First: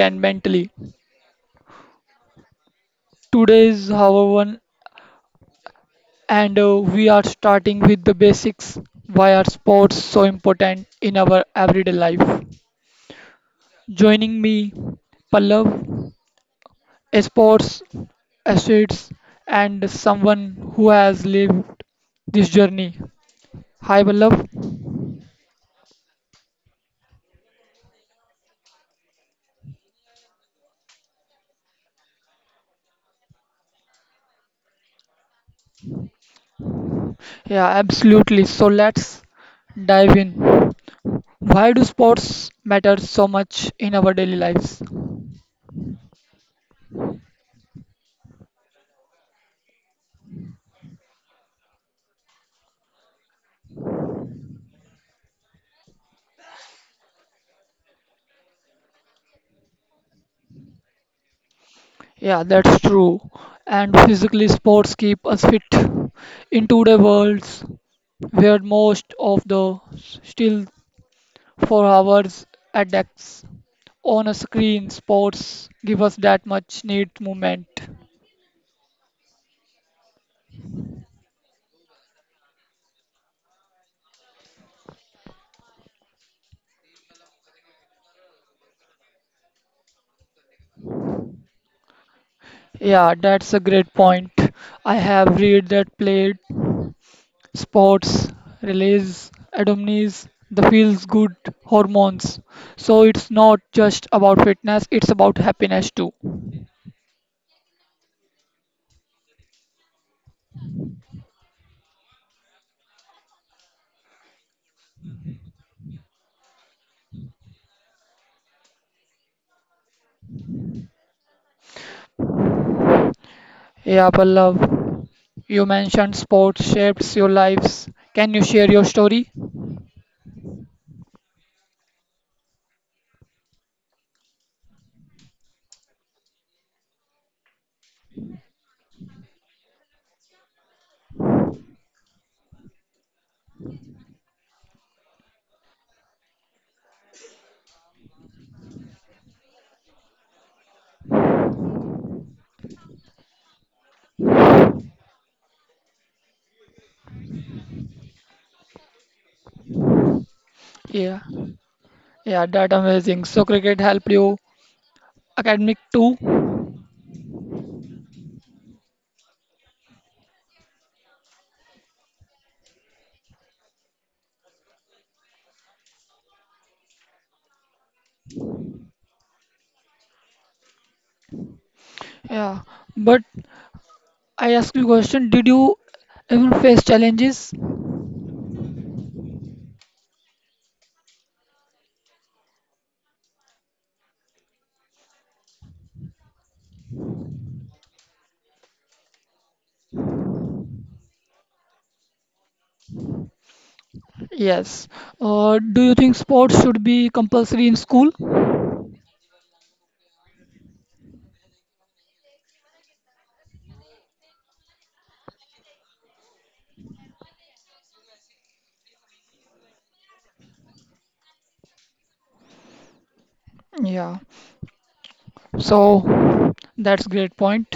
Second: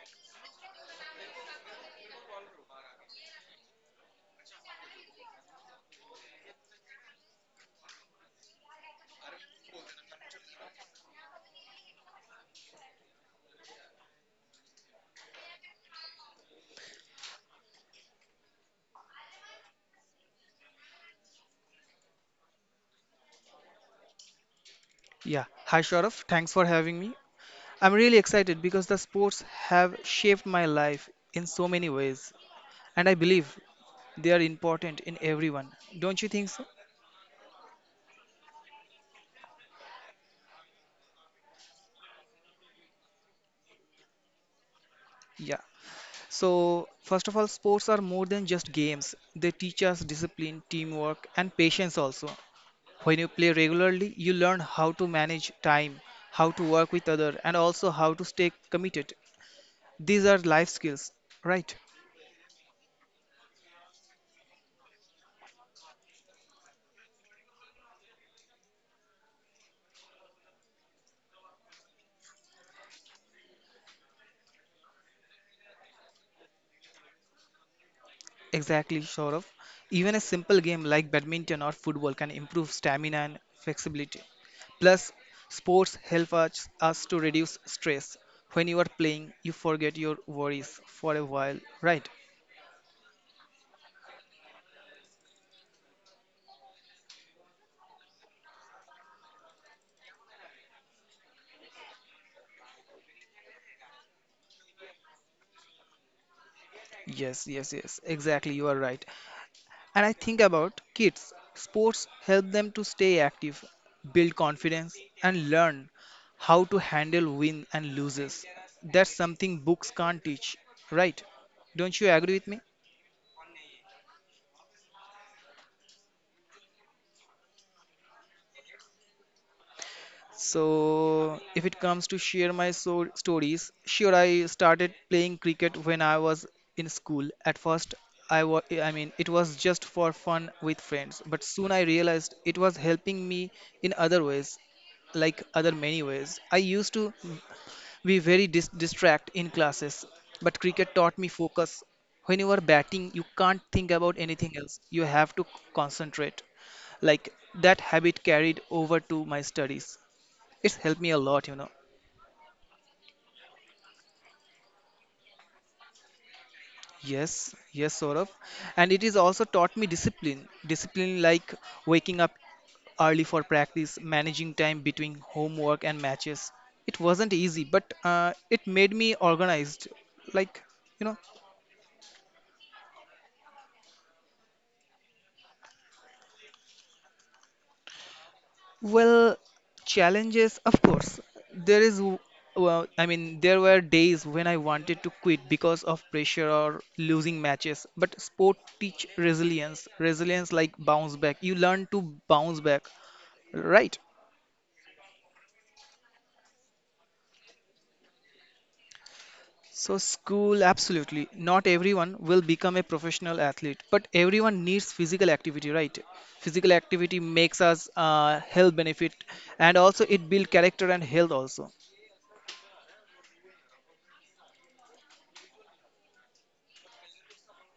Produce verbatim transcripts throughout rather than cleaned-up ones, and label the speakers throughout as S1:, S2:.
S1: and mentally. Today is our one, and uh, we are starting with the basics. Why are sports so important in our everyday life? Joining me, Pallav. Sports acids and someone who has lived this journey. Hi, Vallabh.
S2: Yeah. Hi, Sharaf. Thanks for having me. I'm really excited because the sports have shaped my life in so many ways, and I believe they are important in everyone. Don't you think so?
S1: Yeah, absolutely. So let's dive in. Why do sports matter so much in our daily lives?
S2: Yeah. So, first of all, sports are more than just games. They teach us discipline, teamwork, and patience also. When you play regularly, you learn how to manage time, how to work with others, and also how to stay committed. These are life skills, right?
S1: Yeah, that's true. And physically, sports keep us fit. In today's worlds, where most of the still for hours at decks on a screen, sports give us that much need movement.
S2: Exactly, Saurav. Even a simple game like badminton or football can improve stamina and flexibility. Plus, sports help us, us to reduce stress. When you are playing, you forget your worries for a while, right?
S1: Yeah, that's a great point. I have read that played sports release endorphins, the feels good hormones. So it's not just about fitness, it's about happiness too.
S2: Yes, yes, yes, exactly, you are right. And I think about kids. Sports help them to stay active, build confidence, and learn how to handle win and loses. That's something books can't teach, right? Don't you agree with me?
S1: Yeah, Pallav, you mentioned sports shapes your lives. Can you share your story?
S2: So, if it comes to share my so stories, sure, I started playing cricket when I was in school. At first, I was, I mean, it was just for fun with friends, but soon I realized it was helping me in other ways, like other many ways. I used to be very dis distract in classes, but cricket taught me focus. When you are batting, you can't think about anything else. You have to concentrate. Like that habit carried over to my studies. It's helped me a
S1: Yeah,
S2: lot, you know.
S1: yeah, that amazing. So cricket helped you academic too.
S2: Yes, yes, sort of. And it is also taught me discipline. Discipline like waking up early for practice, managing time between homework and matches. It wasn't easy, but uh, it made me organized. Like, you know,
S1: Yeah, but I ask you a question, did you ever face challenges?
S2: well, challenges, of course. There is, w- well, I mean, there were days when I wanted to quit because of pressure or losing matches. But sport teach resilience. Resilience like bounce back. You learn to bounce back. Right.
S1: Yes. Uh, do you think sports should be compulsory in school?
S2: So, school, absolutely. Not everyone will become a professional athlete, but everyone needs physical activity, right? Physical activity makes us uh, health benefit, and also it build character and health also.
S1: Yeah. So that's great point.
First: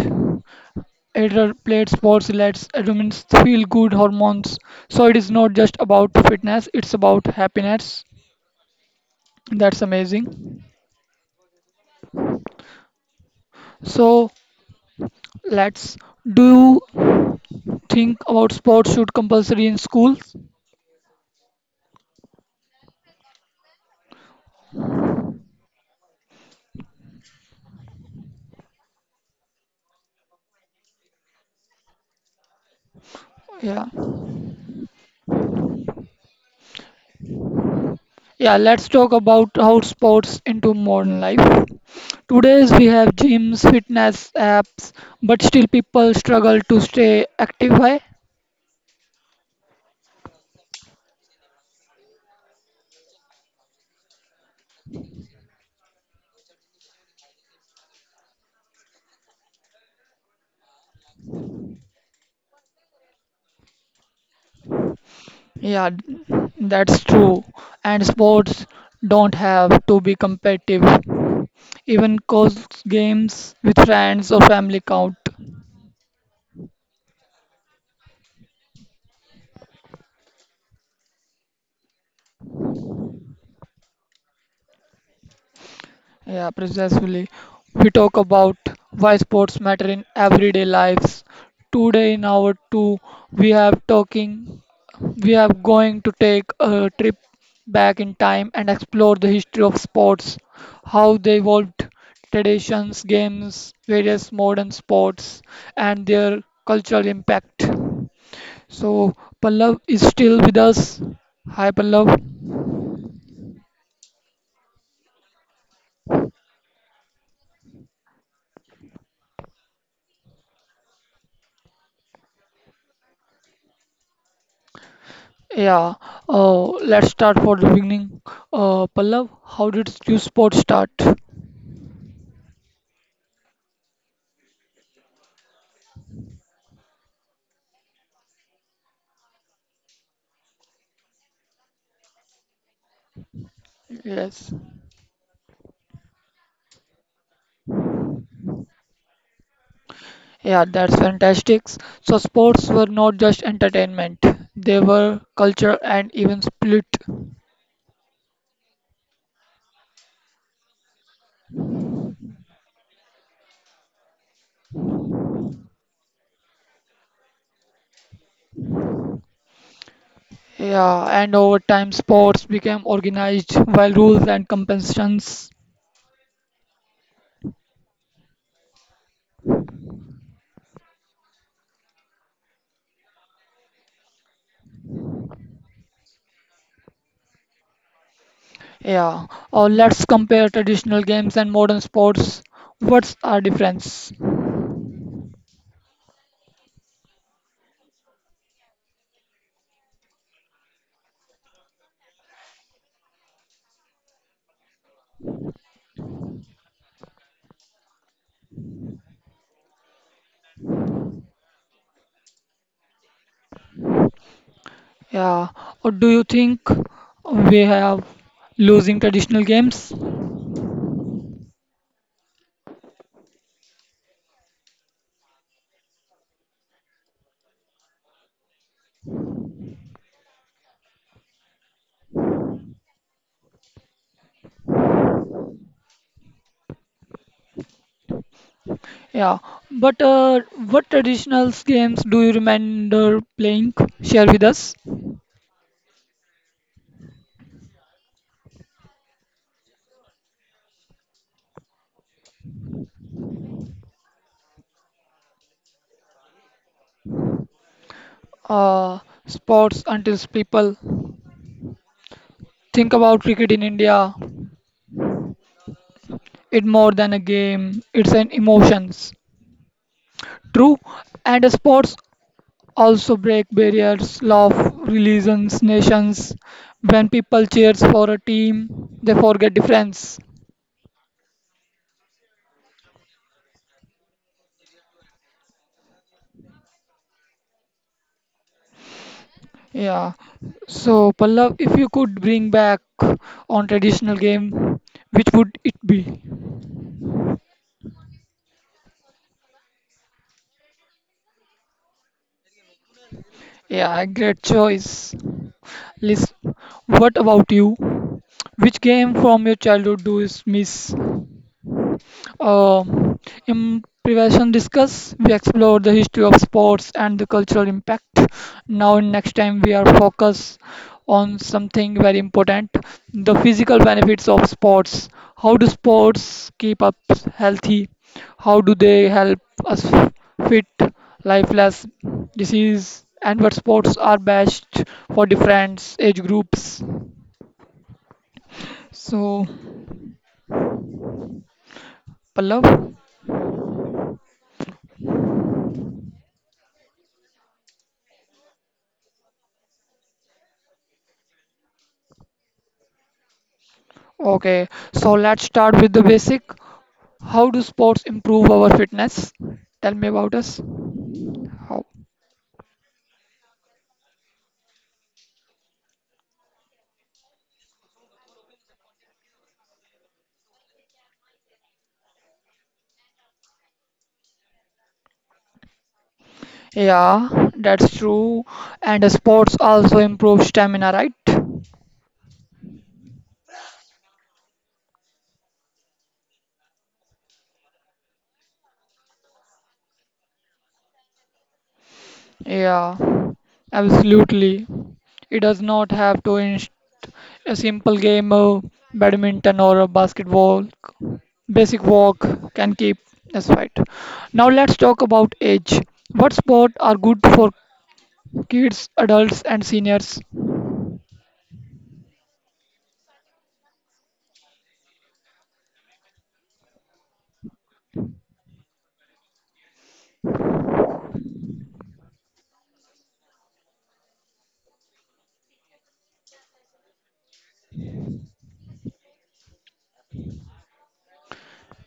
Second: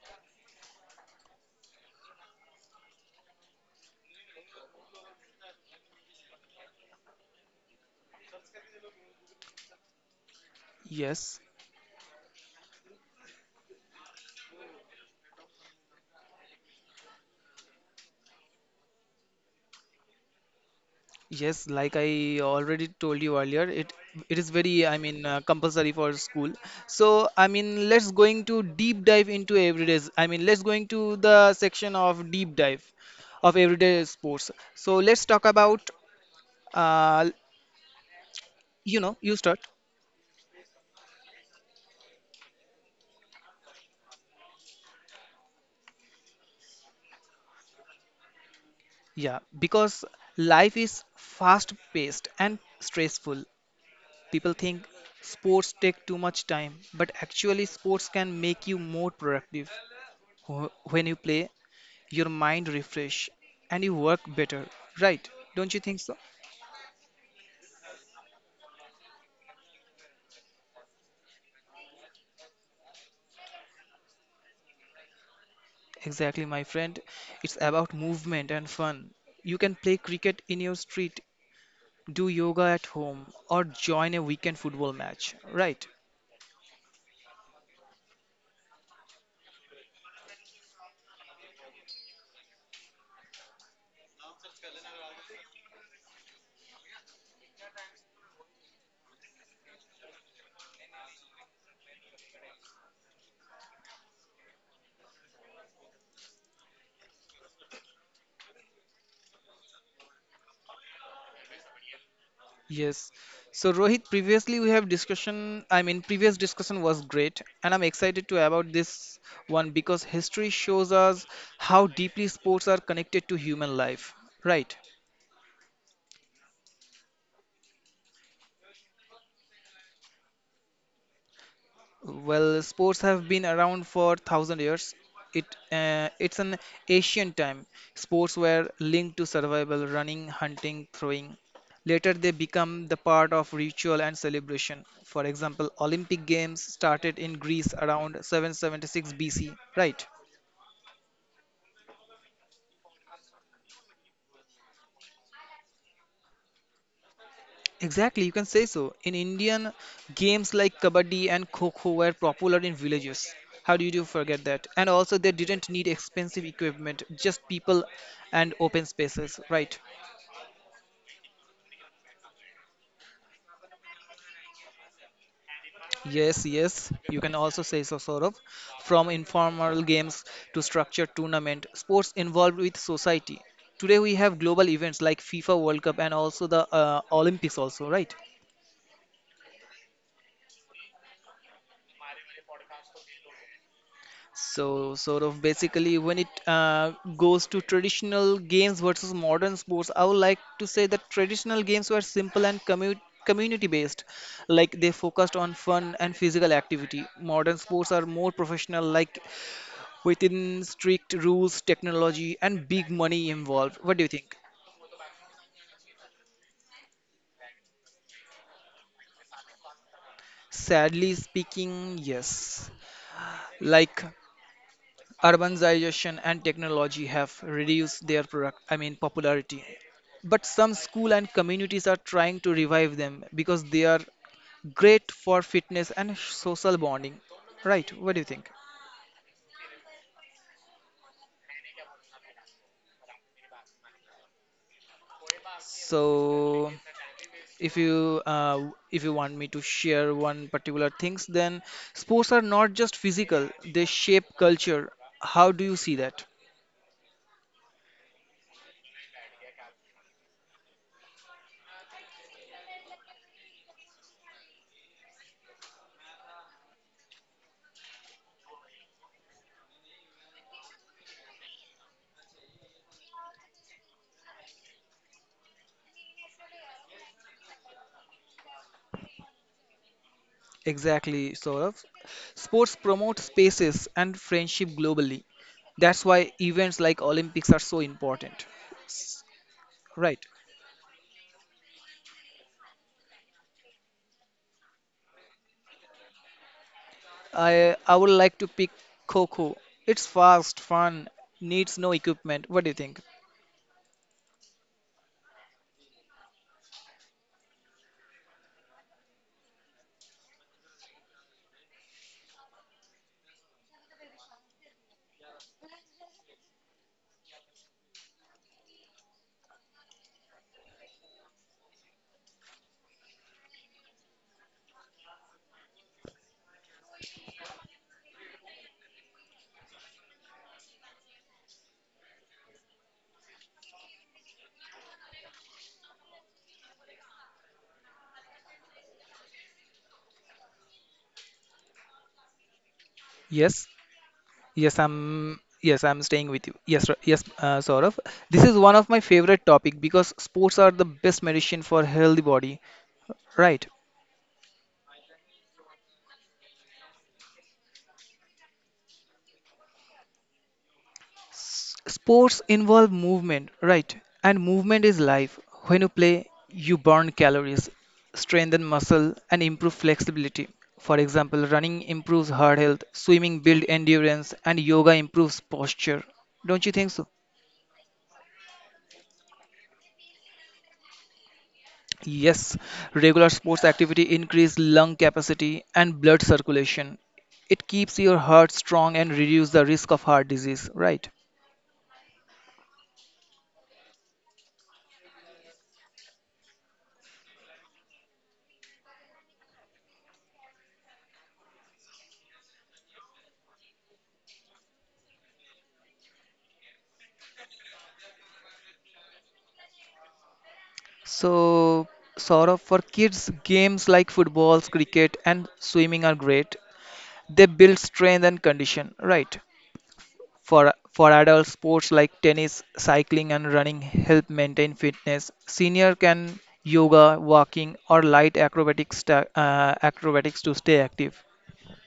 S1: Adult played sports lets humans feel good hormones. So it is not just about fitness, it's about happiness. That's amazing.
S2: Yes.
S1: So let's do you think about sports should compulsory in schools?
S2: Yes, like I already told you earlier, it it is very, I mean, uh, compulsory for school. So, I mean, let's going to deep dive into everydays. I mean, let's going to the section of deep dive of
S1: Yeah.
S2: everyday sports. So, let's talk about uh,
S1: Yeah, let's
S2: you
S1: talk
S2: know, you
S1: about
S2: start.
S1: how sports into modern life. Today's we have gyms, fitness apps, but still people struggle to stay active. Why?
S2: Yeah, because life is fast paced and stressful. People think sports take too much time, but actually sports can make you more productive. Wh- When you play, your mind refresh and you work better, right? Don't you
S1: Yeah,
S2: think so?
S1: that's true. And sports don't have to be competitive. Even cause games with friends or family count.
S2: Exactly, my friend. It's about movement and fun. You can play cricket in your street, do yoga at home, or join a weekend football match, right?
S1: Yeah, precisely. We talk about why sports matter in everyday lives. Today in our two, we have talking we are going to take a trip back in time and explore the history of sports, how they evolved, traditions, games, various modern sports, and their cultural impact. So, Pallav is still with us. Hi, Pallav.
S2: Yes. So Rohit, previously we have discussion, I mean previous discussion was great and I'm excited to about this one because history shows us how deeply sports are connected to human life, right?
S1: Yeah, uh, let's start for the beginning. Uh, Pallav, how did you sport start?
S2: Well, sports have been around for thousand years. It uh, it's an ancient time. Sports were linked to survival, running, hunting, throwing. Later, they become the part of ritual and
S1: Yes.
S2: celebration. For example, Olympic Games started in Greece around seven seventy-six B C, right?
S1: Yeah, that's fantastic. So sports were not just entertainment, they were culture and even split.
S2: Exactly, you can say so. In Indian, games like kabaddi and kho kho were popular in villages. How do you do forget that? And also, they didn't need expensive equipment, just people and open spaces, right?
S1: Yeah, and over time sports became organized while rules and competitions.
S2: Yes, yes, you can also say so, Saurabh. From informal games to structured tournament, sports involved with society. Today we have global events like FIFA World Cup and also the uh, Olympics also, right?
S1: Yeah, or let's compare traditional games and modern sports. What's our difference?
S2: So, sort of basically, when it uh, goes to traditional games versus modern sports, I would like to say that traditional games were simple and commu community based, like they focused on fun and physical activity. Modern sports are more professional, like within strict rules, technology, and big money involved. What do you think?
S1: Yeah, or do you think we have losing traditional games?
S2: Sadly speaking, yes. Like urbanization and technology have reduced their product I mean popularity, but some school and communities are trying to revive them because they are great for fitness and social bonding, right? What do you think?
S1: Yeah, but uh, what traditional games do you remember playing? Share with us.
S2: So if you uh, if you want me to share one particular things, then sports are not just physical, they shape culture. How do you see that?
S1: uh, Sports until people think about cricket in India. It's more than a game, it's an emotions. True, and sports also break barriers, love, religions, nations. When people cheers for a team, they forget difference.
S2: Exactly, Saurav. Sports promote spaces and friendship globally. That's why events like Olympics are so important.
S1: Yeah.
S2: Right.
S1: So Pallav, if you could bring back on traditional game, which would it be?
S2: I I would like to pick Coco. It's fast, fun, needs no equipment. What do you think?
S1: Yeah, great choice. Liz, what about you? Which game from your childhood do you miss? Um in prevention discuss, we explore the history of sports and the cultural impact. Now, next time we are focused on something very important: the physical benefits of sports. How do sports keep us healthy? How do they help us fit, lifeless disease? And what sports are best for different age groups? So, Pallav.
S2: Yes. Yes, I'm yes, I'm staying with you. Yes, Ra- yes, uh, Saurav. This is one of my favorite topic because sports are the best medicine for healthy body. Right.
S1: Okay, so let's start with the basic. How do sports improve our fitness? Tell me about us.
S2: S-
S1: How?
S2: Sports involve movement, right? And movement is life. When you play, you burn calories, strengthen muscle, and improve flexibility. For example, running improves heart health, swimming builds endurance, and yoga improves posture. Don't you think so?
S1: Yeah, that's true. And the sports also improve stamina, right?
S2: Yes, regular sports activity increase lung capacity and blood circulation. It keeps your heart strong and reduce the risk of heart disease, right?
S1: Yeah, absolutely. It does not have to inst a simple game of badminton or a basketball. Basic walk can keep us right. Now let's talk about age. What sport are good for kids, adults, and seniors?
S2: So, sort of for kids, games like footballs, cricket, and swimming are great. They build strength and condition, right? For for adult sports like tennis, cycling, and running help maintain fitness. Senior can yoga, walking, or light acrobatics sta- uh, acrobatics to stay active.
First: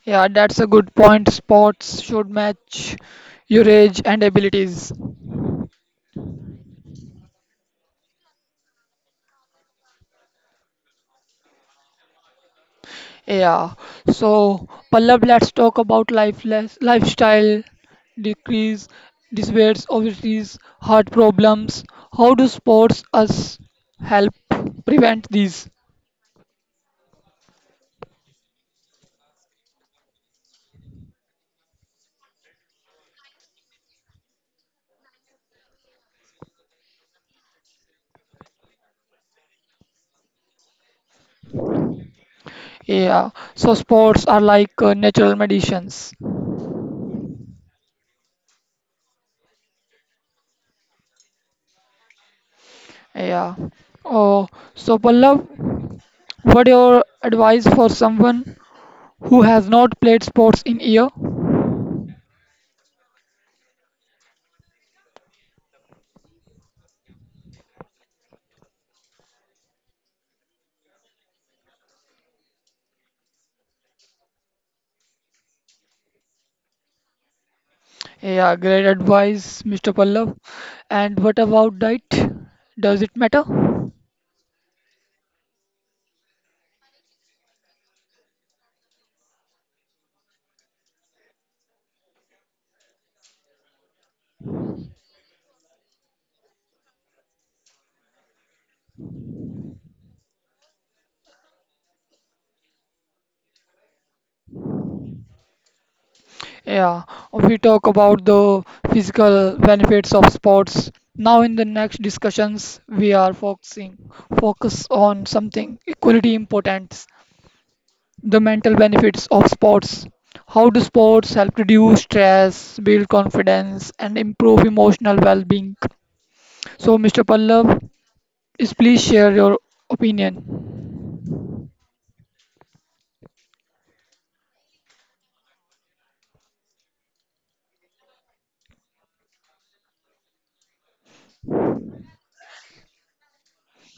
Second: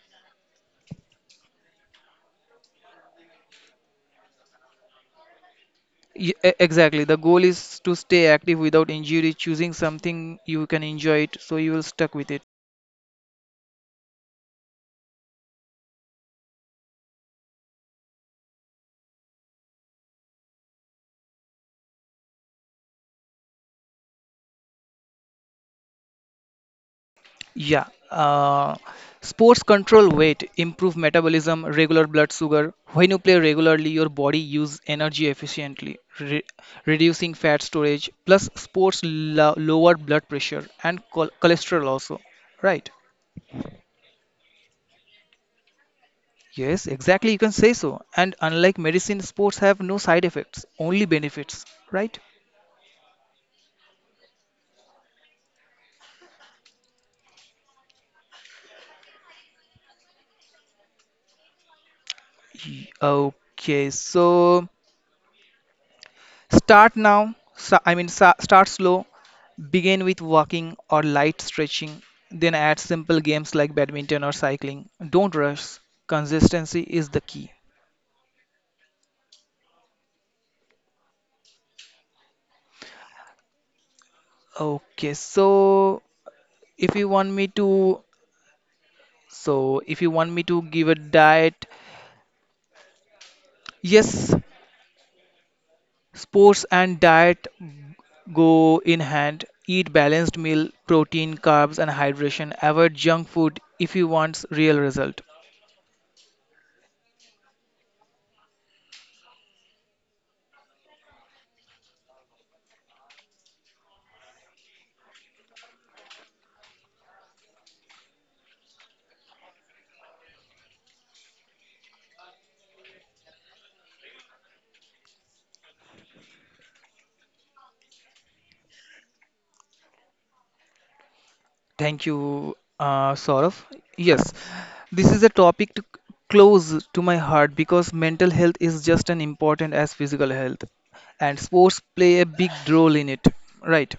S1: Yeah, that's a good point. Sports should match your age and abilities.
S2: Y- e- exactly. The goal is to stay active without injury, choosing something you can enjoy it, so you will stuck with it.
S1: Yeah. So, Pallab, let's talk about life lifestyle decrease, disorders, obesities, heart problems. How do sports us help prevent these?
S2: Yeah, uh, sports control weight, improve metabolism, regular blood sugar. When you play regularly, your body use energy efficiently, re- reducing fat storage. Plus, sports lo- lower blood pressure and chol- cholesterol also. Right?
S1: Yeah. So, sports are like uh, natural medicines.
S2: Yes, exactly. You can say so. And unlike medicine, sports have no side effects, only benefits. Right?
S1: Yeah. Oh, so Pallab, what your advice for someone who has not played sports in year?
S2: Y- Okay, so start now, so- I mean, sa- start slow. Begin with walking or light stretching, then add simple games like badminton or cycling. Don't rush, consistency is the key.
S1: Yeah, great advice, mister Pallav. And what about diet? Does it matter?
S2: Okay, so if you want me to, so if you want me to give a diet, yes, sports and diet go in hand. Eat balanced meal, protein, carbs, and hydration. Avoid junk food if you want real result.
S1: Yeah, we talk about the physical benefits of sports. Now, in the next discussions, we are focusing focus on something equally important: the mental benefits of sports. How do sports help reduce stress, build confidence, and improve emotional well-being? So, mister Pallav, is please share your opinion.
S2: Thank you, uh, Saurav. Yes, this is a topic to, close to my heart because mental health is just as important as physical health, and sports play a big role in it, right?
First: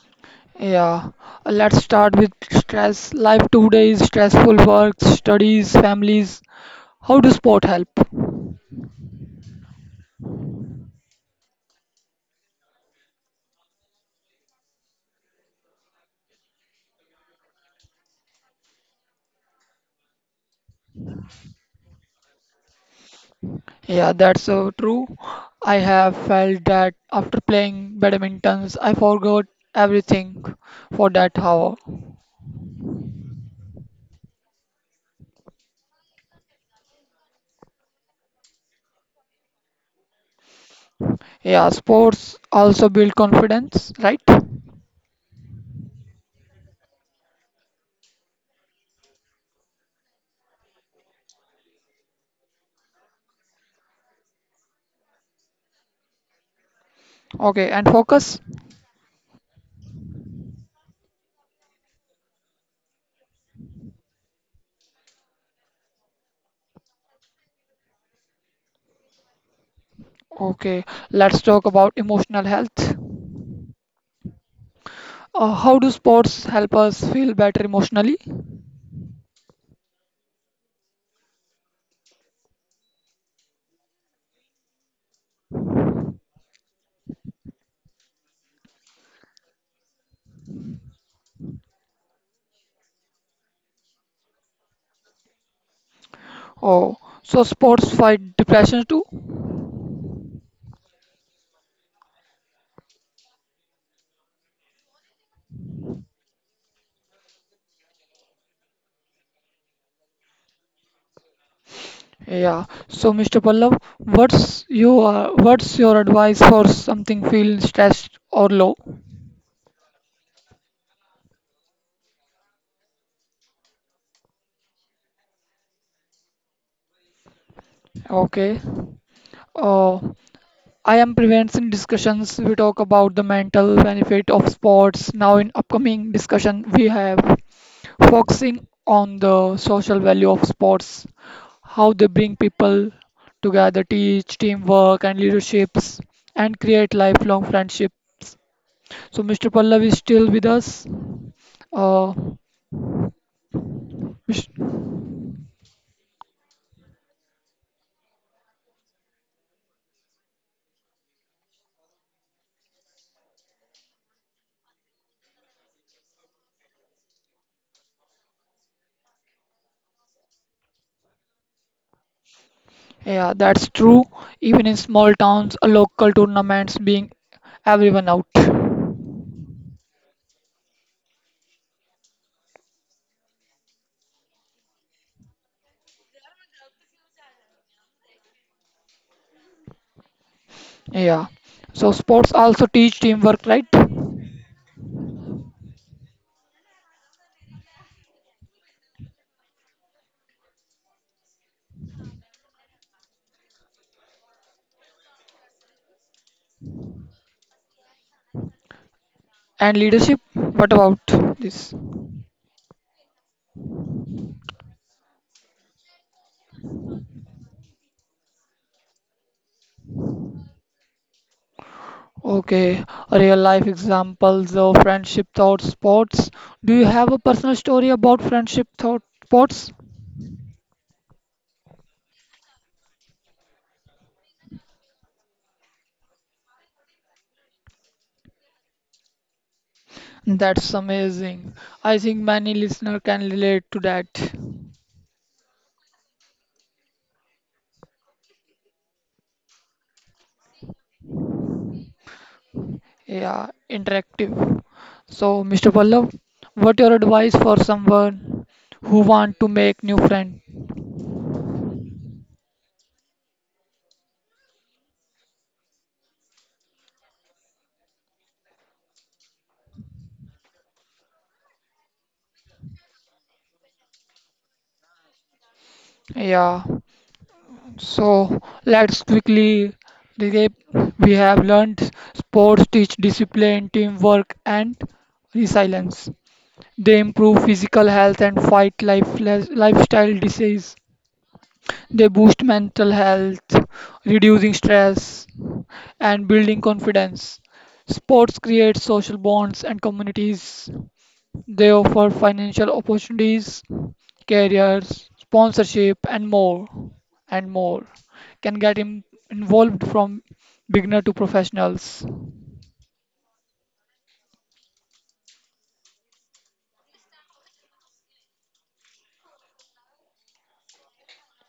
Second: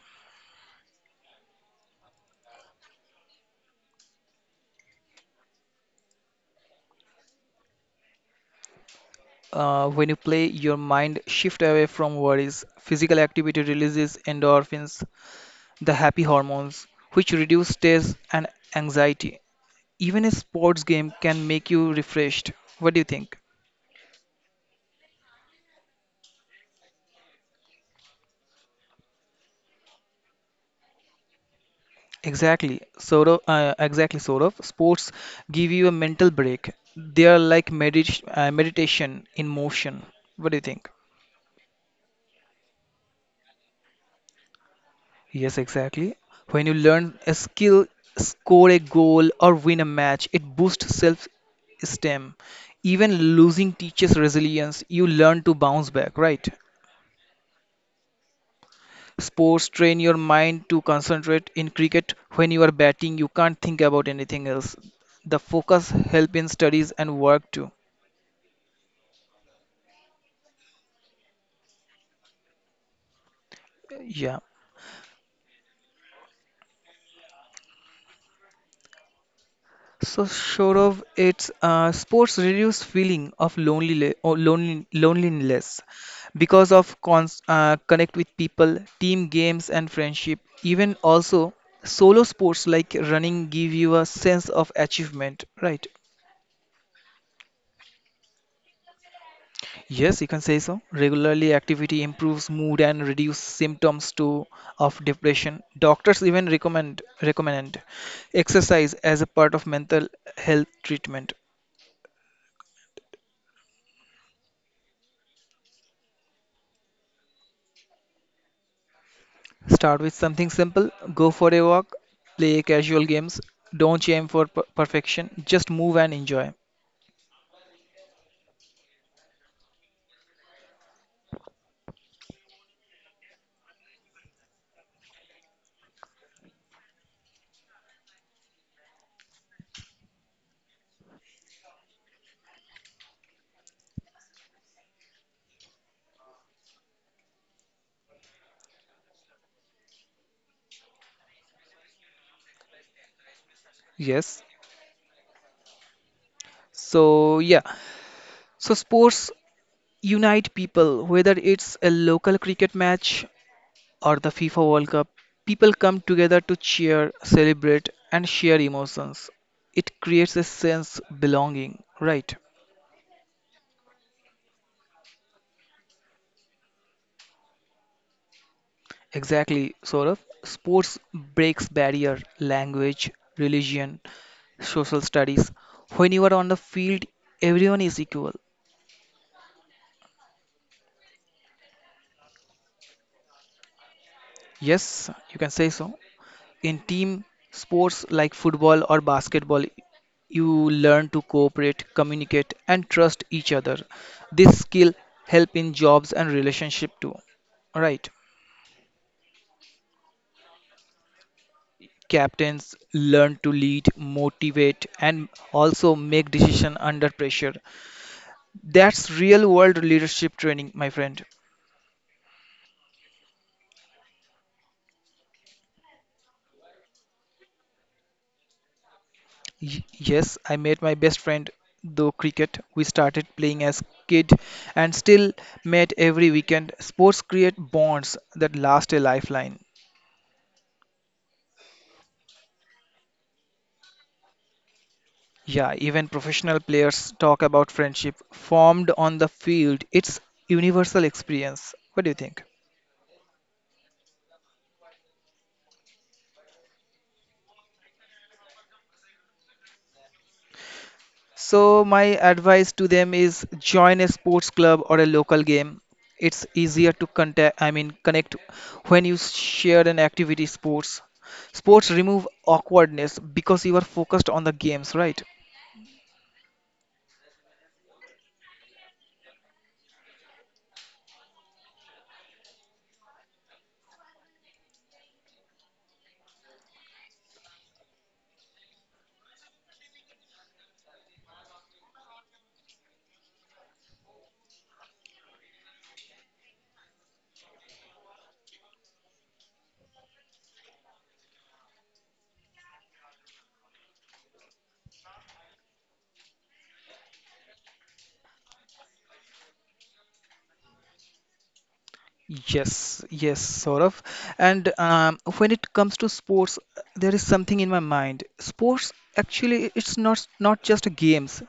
S1: Yeah, let's start with stress. Life today is stressful work, studies, families. How does sport help?
S2: Uh, when you play, your mind shift away from worries. Physical activity releases endorphins, the happy hormones, which reduce stress and anxiety. Even a sports game can make you refreshed. What do you think?
S1: Yeah, that's so true. I have felt that after playing badminton, I forgot everything for that hour.
S2: Exactly, sort of, uh, exactly, sort of. Sports give you a mental break. They are like medit uh, meditation in motion. What do you think?
S1: Yeah, sports also build confidence, right?
S2: Yes, exactly. When you learn a skill, score a goal, or win a match, it boosts self-esteem. Even losing teaches resilience. You learn to bounce back, right?
S1: Okay, and focus.
S2: Sports train your mind to concentrate. In cricket, when you are batting, you can't think about anything else. The focus help in studies and work too.
S1: Okay, let's talk about emotional health.
S2: Yeah.
S1: Uh, how do sports help us feel better emotionally?
S2: So Shourav, it's uh, sports reduce feeling of lonely or lonely, loneliness because of cons uh, connect with people, team games and friendship. Even also solo sports like running give you a sense of achievement, right?
S1: Oh, so sports fight depression too?
S2: Yes, you can say so. Regularly activity improves mood and reduce symptoms too of depression. Doctors even recommend recommend exercise as a part of mental health treatment.
S1: Yeah. So, mister Pallav, what's your what's your advice for something feel stressed or low?
S2: Start with something simple, go for a walk, play casual games, don't aim for per- perfection, just move and enjoy.
S1: Okay. Uh, I am prevention discussions. We talk about the mental benefit of sports. Now, in upcoming discussion, we have focusing on the social value of sports, how they bring people together, teach teamwork and leaderships, and create lifelong friendships. So, mister Pallav is still with us. Uh,
S2: Yes. So, yeah. So, sports unite people, whether it's a local cricket match or the FIFA World Cup. People come together to cheer, celebrate, and share emotions. It creates a sense belonging, right?
S1: Yeah, that's true. Even in small towns, uh, local tournaments being everyone out.
S2: Exactly, Saurabh. Sports breaks barrier, language, religion, social studies. When you are on the field, everyone is equal.
S1: Yeah. So sports also teach teamwork, right?
S2: Yes, you can say so. In team sports like football or basketball, you learn to cooperate, communicate, and trust each other. This skill help in jobs and relationship too. Right.
S1: And leadership. What about this?
S2: Captains learn to lead, motivate, and also make decision under pressure. That's real world leadership training, my friend.
S1: Okay, real life examples of friendship thought sports. Do you have a personal story about friendship thought sports?
S2: Y- yes, I met my best friend though cricket. We started playing as kid and still met every weekend. Sports create bonds that last a lifeline.
S1: That's amazing. I think many listener can relate to that.
S2: Yeah, even professional players talk about friendship formed on the field. It's universal experience. What do you think?
S1: Yeah, interactive. So, mister Pallav, what your advice for someone who want to make new friend?
S2: So, my advice to them is join a sports club or a local game. It's easier to contact, I mean, connect when you share an activity sports. Sports remove awkwardness because you are focused on the games, right?
S1: Yeah. So, let's quickly recap. We have learned sports teach discipline, teamwork, and resilience. They improve physical health and fight life lifestyle disease. They boost mental health, reducing stress and building confidence. Sports create social bonds and communities. They offer financial opportunities, careers, sponsorship, and more. And more can get im- involved from beginner to professionals.
S2: Yes, yes, sort of. And um, when it comes to sports, there is something in my mind. Sports actually, it's not not just games.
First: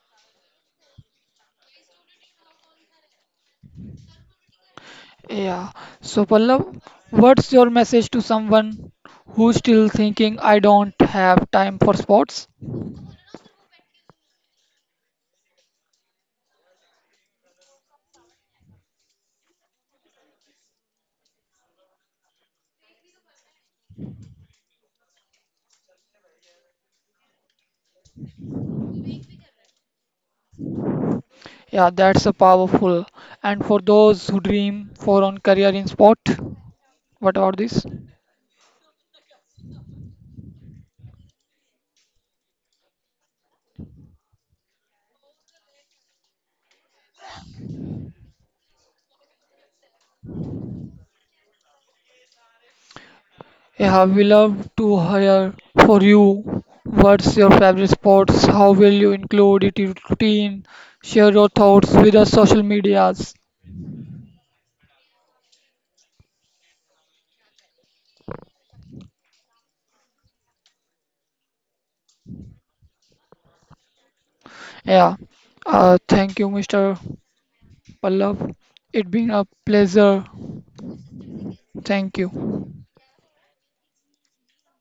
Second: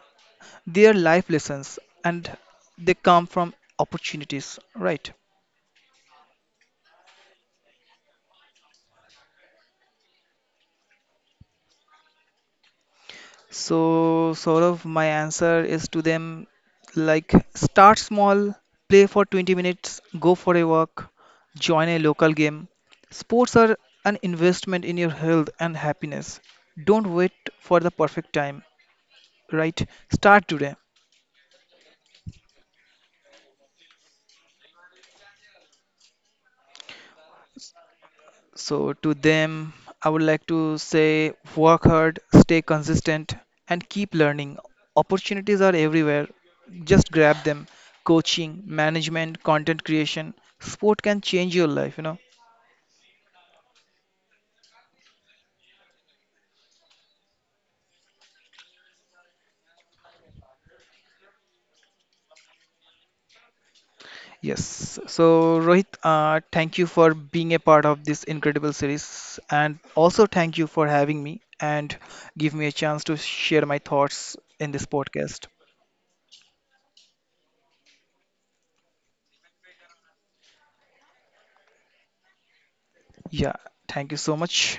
S2: They are life lessons, and they come from opportunities, right?
S1: Yeah. So, Pallav, what's your message to someone who's still thinking I don't have time for sports?
S2: So, sort of my answer is to them like start small, play for twenty minutes, go for a walk, join a local game. Sports are an investment in your health and happiness. Don't wait for the perfect time, right? Start today.
S1: Yeah, that's a powerful. And for those who dream for on career in sport, what about this?
S2: So, to them, I would like to say work hard, stay consistent, and keep learning. Opportunities are everywhere. Just grab them. Coaching, management, content creation, sport can change your life, you know.
S1: Yeah, we love to hire for you. What's your favorite sports? How will you include it in your routine? Share your thoughts with us social medias.
S2: Yes. So, Rohit, uh, thank you for being a part of this incredible series, and also thank you for having me and give me a chance to share my thoughts in this
S1: Yeah.
S2: podcast.
S1: Uh, thank you, mister Pallab. It's been a pleasure. Thank you.
S2: Yeah, thank you so much.